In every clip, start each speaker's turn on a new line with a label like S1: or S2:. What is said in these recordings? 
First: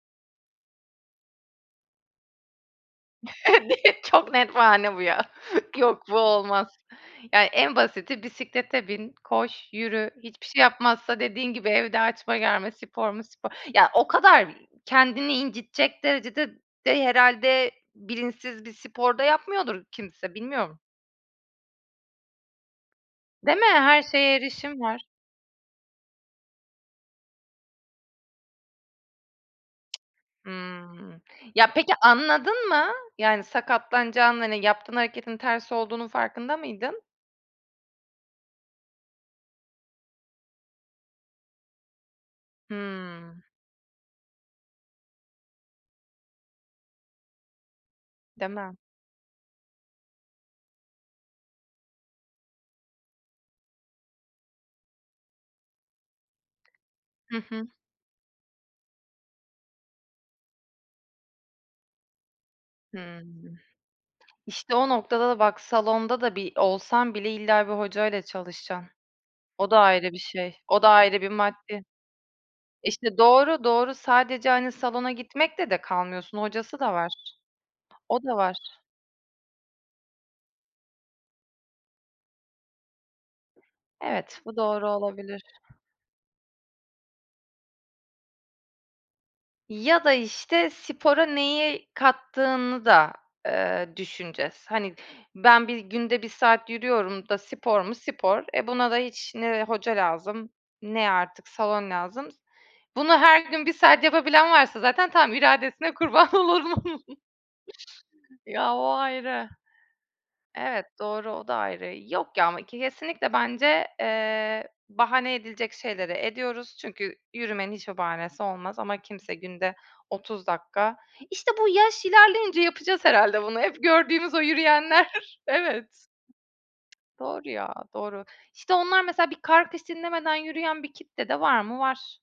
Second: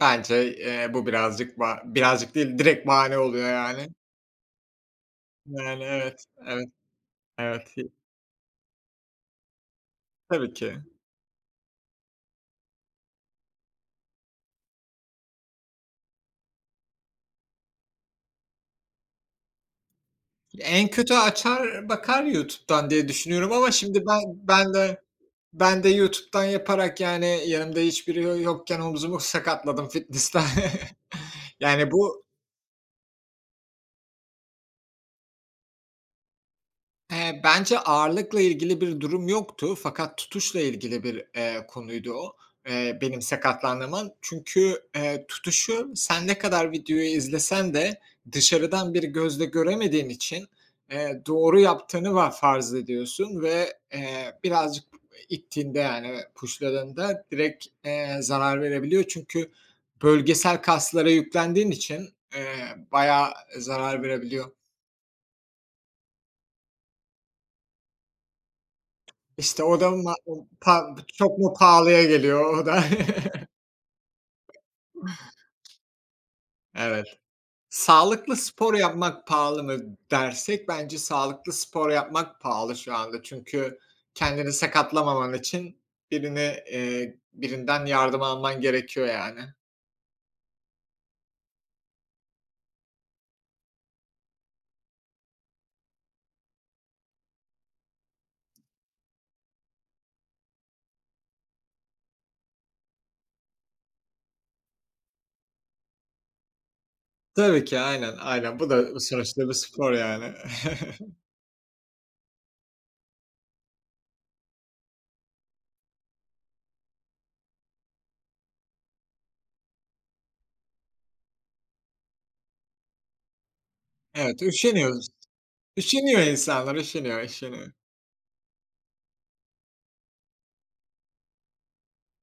S1: Bence, eee, bu birazcık ba birazcık değil, direkt bahane oluyor yani.
S2: [unintelligible] Çok net bahane bu ya.
S1: Yani,
S2: Yok, bu
S1: evet, evet,
S2: olmaz. Yani en
S1: evet, hi
S2: basiti bisiklete bin, koş, yürü. Hiçbir
S1: Tabii
S2: şey
S1: ki.
S2: yapmazsa dediğin gibi evde açma germe, spor mu, spor. Ya, o kadar kendini incitecek derecede de herhâlde bilinçsiz bir spor da yapmıyordur kimse.
S1: Ya,
S2: Bilmiyorum.
S1: en kötü açar bakar YouTube'dan diye düşünüyorum
S2: Değil mi?
S1: ama şimdi
S2: Her
S1: ben
S2: şeye
S1: ben
S2: erişim
S1: de
S2: var.
S1: ben de YouTube'dan yaparak, yani yanımda hiçbiri yo yokken omzumu sakatladım fitnessta.
S2: Hımm. Ya
S1: Yani
S2: peki
S1: bu
S2: anladın mı? Yani sakatlanacağını, hani, yaptığın hareketin ters olduğunun farkında mıydın?
S1: Eee, bence ağırlıkla ilgili bir durum yoktu fakat tutuşla ilgili bir, eee, konuydu o, eee, benim
S2: Hımm.
S1: sakatlandığım an. Çünkü, eee, tutuşu sen ne kadar videoyu izlesen de
S2: Değil mi?
S1: dışarıdan bir gözle göremediğin için, eee, doğru yaptığını va farz ediyorsun ve, eee, birazcık ittiğinde, yani push'ladığında
S2: Hı
S1: direkt,
S2: hı.
S1: eee, zarar verebiliyor. Çünkü bölgesel kaslara yüklendiğin için, eee, bayağı
S2: Hımm.
S1: zarar verebiliyor.
S2: İşte, o noktada da bak salonda da bi olsan bile illa bir hocayla çalışacaksın.
S1: İşte,
S2: O da
S1: o da
S2: ayrı
S1: ma
S2: bir şey. O da
S1: pa
S2: ayrı bir
S1: çok mu
S2: maddi.
S1: pahalıya geliyor o da?
S2: İşte, doğru, doğru. Sadece, hani, salona gitmekle de kalmıyorsun, hocası da
S1: Evet.
S2: var. O da
S1: Sağlıklı spor
S2: var.
S1: yapmak pahalı mı dersek bence sağlıklı spor yapmak pahalı şu anda. Çünkü
S2: Evet,
S1: kendini
S2: bu doğru
S1: sakatlamaman
S2: olabilir.
S1: için birini eee, birinden yardım alman gerekiyor yani.
S2: Ya da, işte, spora neyi kattığını da, eee, düşüneceğiz. Hani ben bir günde 1 saat yürüyorum da spor mu spor. E, buna da hiç ne hoca lazım, ne artık salon lazım. Bunu her gün 1 saat yapabilen varsa zaten tamam, iradesine kurban olurum.
S1: Tabii ki. Aynen, aynen. Bu
S2: Ya, o
S1: da
S2: ayrı.
S1: sonuçta bir spor yani.
S2: Evet, doğru, o da ayrı. Yok ya ama k kesinlikle bence, eee, bahane edilecek şeyleri ediyoruz. Çünkü yürümenin hiç bir bahanesi olmaz. Ama kimse günde 30 dakika İşte, bu yaş ilerleyince yapacağız herhâlde bunu. Hep gördüğümüz o
S1: Evet, üşeniyoruz.
S2: yürüyenler Evet.
S1: Üşeniyor insanlar, üşeniyor,
S2: Doğru ya,
S1: üşeniyor.
S2: doğru. İşte, onlar mesela bir kar kış dinlemeden yürüyen bir kitle de var mı? Var.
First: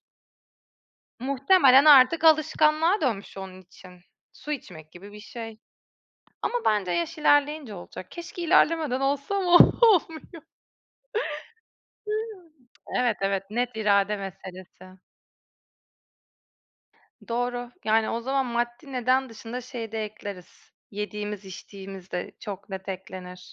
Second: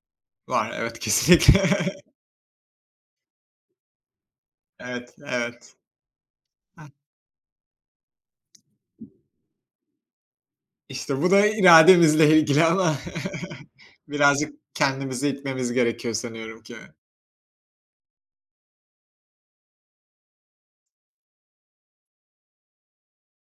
S1: Var, evet, kesinlikle.
S2: Muhtemelen artık alışkanlığa dönmüş onun için. Su içmek gibi
S1: Evet,
S2: bir şey.
S1: evet.
S2: Ama
S1: Heh.
S2: bence yaş ilerleyince olacak. Keşke ilerlemeden olsa ama olmuyor.
S1: İşte, bu da irademizle ilgili
S2: [unintelligible]
S1: ama
S2: Evet, evet, net irade
S1: birazcık
S2: meselesi.
S1: kendimizi itmemiz gerekiyor sanıyorum ki.
S2: Doğru. Yani o zaman maddi neden dışında şeyi de ekleriz. Yediğimiz içtiğimiz de çok net eklenir.